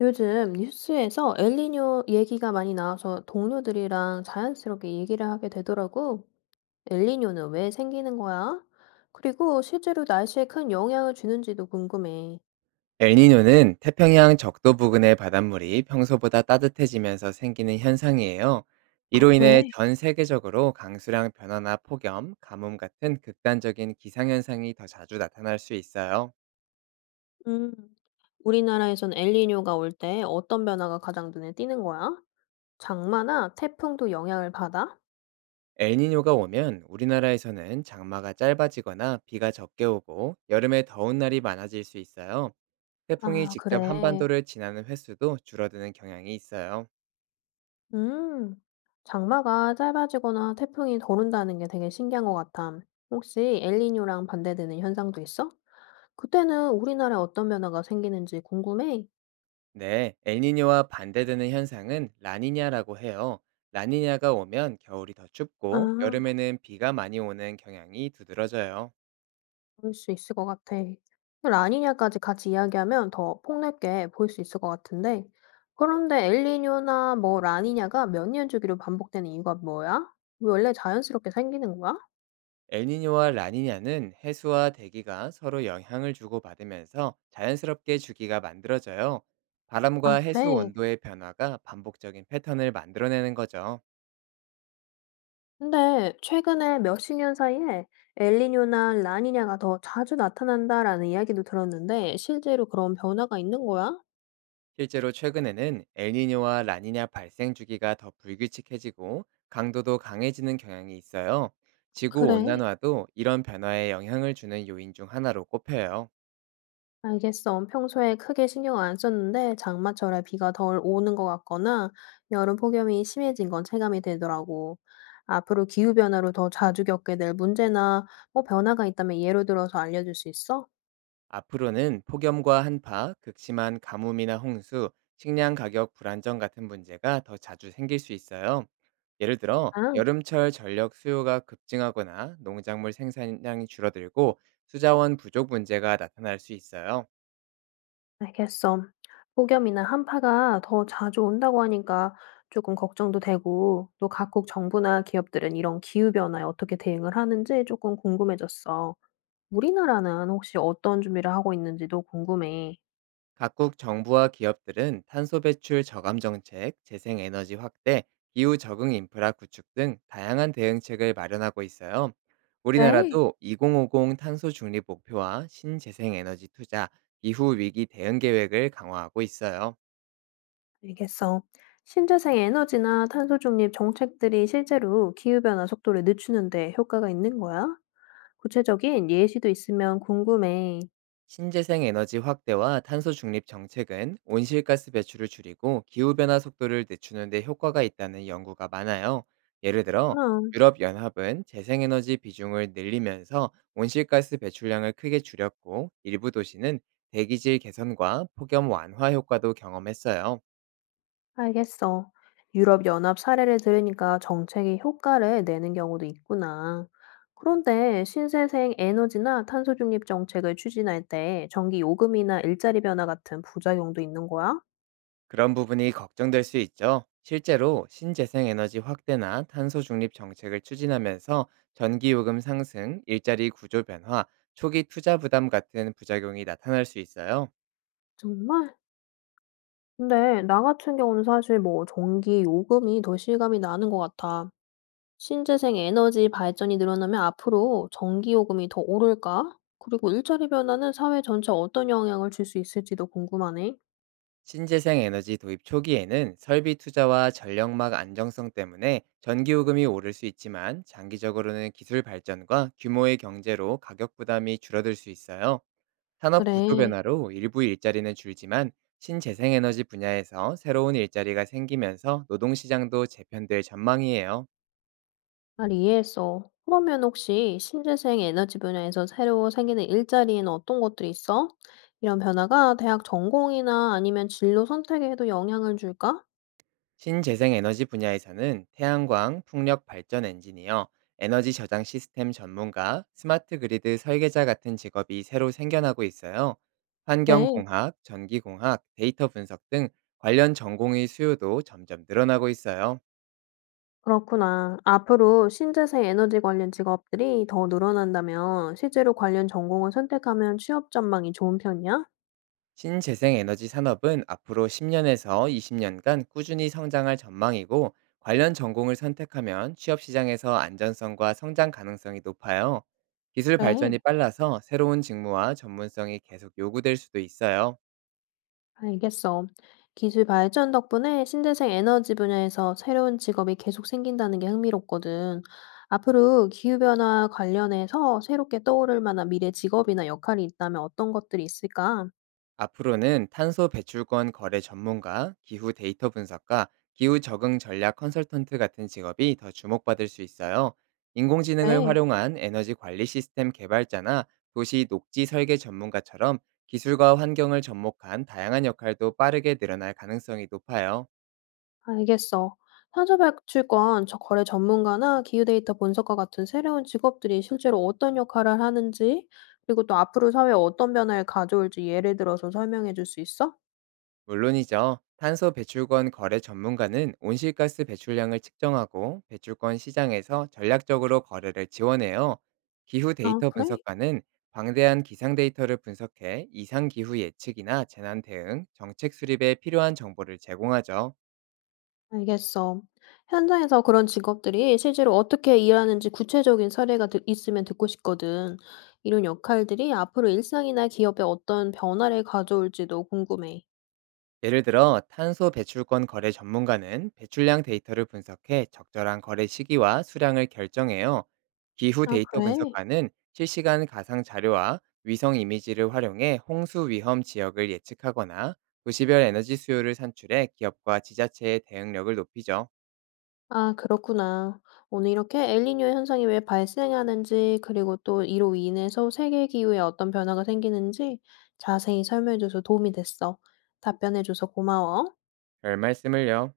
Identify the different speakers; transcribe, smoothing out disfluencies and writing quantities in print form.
Speaker 1: 요즘 뉴스에서 엘니뇨 얘기가 많이 나와서 동료들이랑 자연스럽게 얘기를 하게 되더라고. 엘니뇨는 왜 생기는 거야? 그리고 실제로 날씨에 큰 영향을 주는지도 궁금해.
Speaker 2: 엘니뇨는 태평양 적도 부근의 바닷물이 평소보다 따뜻해지면서 생기는 현상이에요.
Speaker 1: 아,
Speaker 2: 이로 인해
Speaker 1: 그래.
Speaker 2: 전 세계적으로 강수량 변화나 폭염, 가뭄 같은 극단적인 기상현상이 더 자주 나타날 수 있어요.
Speaker 1: 음, 우리나라에선 엘니뇨가 올 때 어떤 변화가 가장 눈에 띄는 거야? 장마나 태풍도 영향을 받아?
Speaker 2: 엘니뇨가 오면 우리나라에서는 장마가 짧아지거나 비가 적게 오고 여름에 더운 날이 많아질 수 있어요. 태풍이
Speaker 1: 아,
Speaker 2: 직접
Speaker 1: 그래.
Speaker 2: 한반도를 지나는 횟수도 줄어드는 경향이 있어요.
Speaker 1: 음, 장마가 짧아지거나 태풍이 덜 온다는 게 되게 신기한 것 같아. 혹시 엘니뇨랑 반대되는 현상도 있어? 그때는 우리나라에 어떤 변화가 생기는지 궁금해.
Speaker 2: 네, 엘니뇨와 반대되는 현상은 라니냐라고 해요. 라니냐가 오면 겨울이 더 춥고
Speaker 1: 아,
Speaker 2: 여름에는 비가 많이 오는 경향이 두드러져요.
Speaker 1: 볼 수 있을 것 같아. 그 라니냐까지 같이 이야기하면 더 폭넓게 볼 수 있을 것 같은데. 그런데 엘니뇨나 뭐 라니냐가 몇 년 주기로 반복되는 이유가 뭐야? 왜 원래 자연스럽게 생기는 거야?
Speaker 2: 엘니뇨와 라니냐는 해수와 대기가 서로 영향을 주고받으면서 자연스럽게 주기가 만들어져요. 바람과
Speaker 1: 아,
Speaker 2: 해수
Speaker 1: 그래.
Speaker 2: 온도의 변화가 반복적인 패턴을 만들어내는 거죠.
Speaker 1: 근데 최근에 몇 십 년 사이에 엘니뇨나 라니냐가 더 자주 나타난다라는 이야기도 들었는데 실제로 그런 변화가 있는 거야?
Speaker 2: 실제로 최근에는 엘니뇨와 라니냐 발생 주기가 더 불규칙해지고 강도도 강해지는 경향이 있어요. 지구
Speaker 1: 그래.
Speaker 2: 온난화도 이런 변화에 영향을 주는 요인 중 하나로 꼽혀요.
Speaker 1: 알겠어. 평소에 크게 신경 안 썼는데 장마철에 비가 덜 오는 것 같거나 여름 폭염이 심해진 건 체감이 되더라고. 앞으로 기후변화로 더 자주 겪게 될 문제나 뭐 변화가 있다면 예로 들어서 알려줄 수 있어?
Speaker 2: 앞으로는 폭염과 한파, 극심한 가뭄이나 홍수, 식량 가격 불안정 같은 문제가 더 자주 생길 수 있어요. 예를 들어
Speaker 1: 아,
Speaker 2: 여름철 전력 수요가 급증하거나 농작물 생산량이 줄어들고 수자원 부족 문제가 나타날 수 있어요.
Speaker 1: 알겠어. 폭염이나 한파가 더 자주 온다고 하니까 조금 걱정도 되고 또 각국 정부나 기업들은 이런 기후변화에 어떻게 대응을 하는지 조금 궁금해졌어. 우리나라는 혹시 어떤 준비를 하고 있는지도 궁금해.
Speaker 2: 각국 정부와 기업들은 탄소 배출 저감 정책, 재생 에너지 확대, 기후 적응 인프라 구축 등 다양한 대응책을 마련하고 있어요.
Speaker 1: 네.
Speaker 2: 우리나라도 2050 탄소 중립 목표와 신재생 에너지 투자, 기후 위기 대응 계획을 강화하고 있어요.
Speaker 1: 알겠어. 신재생 에너지나 탄소 중립 정책들이 실제로 기후변화 속도를 늦추는데 효과가 있는 거야? 구체적인 예시도 있으면 궁금해.
Speaker 2: 신재생 에너지 확대와 탄소 중립 정책은 온실가스 배출을 줄이고 기후변화 속도를 늦추는 데 효과가 있다는 연구가 많아요. 예를
Speaker 1: 아,
Speaker 2: 들어 유럽연합은 재생에너지 비중을 늘리면서 온실가스 배출량을 크게 줄였고 일부 도시는 대기질 개선과 폭염 완화 효과도 경험했어요.
Speaker 1: 알겠어. 유럽연합 사례를 들으니까 정책이 효과를 내는 경우도 있구나. 그런데 신재생 에너지나 탄소 중립 정책을 추진할 때 전기 요금이나 일자리 변화 같은 부작용도 있는 거야?
Speaker 2: 그런 부분이 걱정될 수 있죠. 실제로 신재생 에너지 확대나 탄소 중립 정책을 추진하면서 전기 요금 상승, 일자리 구조 변화, 초기 투자 부담 같은 부작용이 나타날 수 있어요.
Speaker 1: 정말? 근데 나 같은 경우는 사실 뭐 전기 요금이 더 실감이 나는 것 같아. 신재생 에너지 발전이 늘어나면 앞으로 전기요금이 더 오를까? 그리고 일자리 변화는 사회 전체에 어떤 영향을 줄 수 있을지도 궁금하네.
Speaker 2: 신재생 에너지 도입 초기에는 설비 투자와 전력망 안정성 때문에 전기 요금이 오를 수 있지만 장기적으로는 기술 발전과 규모의 경제로 가격 부담이 줄어들 수 있어요. 산업 구조
Speaker 1: 그래,
Speaker 2: 변화로 일부 일자리는 줄지만 신재생에너지 분야에서 새로운 일자리가 생기면서 노동시장도 재편될 전망이에요.
Speaker 1: 잘 이해했어. 그러면 혹시 신재생 에너지 분야에서 새로 생기는 일자리에는 어떤 것들이 있어? 이런 변화가 대학 전공이나 아니면 진로 선택에도 영향을 줄까?
Speaker 2: 신재생에너지 분야에서는 태양광, 풍력 발전 엔지니어, 에너지 저장 시스템 전문가, 스마트 그리드 설계자 같은 직업이 새로 생겨나고 있어요.
Speaker 1: 그래,
Speaker 2: 환경공학, 전기공학, 데이터 분석 등 관련 전공의 수요도 점점 늘어나고 있어요.
Speaker 1: 그렇구나. 앞으로 신재생 에너지 관련 직업들이 더 늘어난다면 실제로 관련 전공을 선택하면 취업 전망이 좋은 편이야?
Speaker 2: 신재생 에너지 산업은 앞으로 10년에서 20년간 꾸준히 성장할 전망이고 관련 전공을 선택하면 취업 시장에서 안전성과 성장 가능성이 높아요. 기술
Speaker 1: 그래,
Speaker 2: 발전이 빨라서 새로운 직무와 전문성이 계속 요구될 수도 있어요.
Speaker 1: 알겠어. 기술 발전 덕분에 신재생 에너지 분야에서 새로운 직업이 계속 생긴다는 게 흥미롭거든. 앞으로 기후변화 관련해서 새롭게 떠오를 만한 미래 직업이나 역할이 있다면 어떤 것들이 있을까?
Speaker 2: 앞으로는 탄소 배출권 거래 전문가, 기후 데이터 분석가, 기후 적응 전략 컨설턴트 같은 직업이 더 주목받을 수 있어요. 인공지능을
Speaker 1: 네,
Speaker 2: 활용한 에너지 관리 시스템 개발자나 도시 녹지 설계 전문가처럼 기술과 환경을 접목한 다양한 역할도 빠르게 늘어날 가능성이 높아요.
Speaker 1: 알겠어. 탄소 배출권 거래 전문가나 기후 데이터 분석가 같은 새로운 직업들이 실제로 어떤 역할을 하는지, 그리고 또 앞으로 사회에 어떤 변화를 가져올지 예를 들어서 설명해 줄 수 있어?
Speaker 2: 물론이죠. 탄소 배출권 거래 전문가는 온실가스 배출량을 측정하고 배출권 시장에서 전략적으로 거래를 지원해요. 기후
Speaker 1: 아,
Speaker 2: 데이터
Speaker 1: 그래?
Speaker 2: 분석가는 방대한 기상 데이터를 분석해 이상 기후 예측이나 재난 대응, 정책 수립에 필요한 정보를 제공하죠.
Speaker 1: 알겠어. 현장에서 그런 직업들이 실제로 어떻게 일하는지 구체적인 사례가 있으면 듣고 싶거든. 이런 역할들이 앞으로 일상이나 기업에 어떤 변화를 가져올지도 궁금해.
Speaker 2: 예를 들어 탄소 배출권 거래 전문가는 배출량 데이터를 분석해 적절한 거래 시기와 수량을 결정해요. 기후
Speaker 1: 아,
Speaker 2: 데이터
Speaker 1: 그래?
Speaker 2: 분석가는 실시간 가상 자료와 위성 이미지를 활용해 홍수 위험 지역을 예측하거나 도시별 에너지 수요를 산출해 기업과 지자체의 대응력을 높이죠.
Speaker 1: 아, 그렇구나. 오늘 이렇게 엘니뇨 현상이 왜 발생하는지, 그리고 또 이로 인해서 세계 기후에 어떤 변화가 생기는지 자세히 설명해줘서 도움이 됐어. 답변해줘서 고마워.
Speaker 2: 별 말씀을요.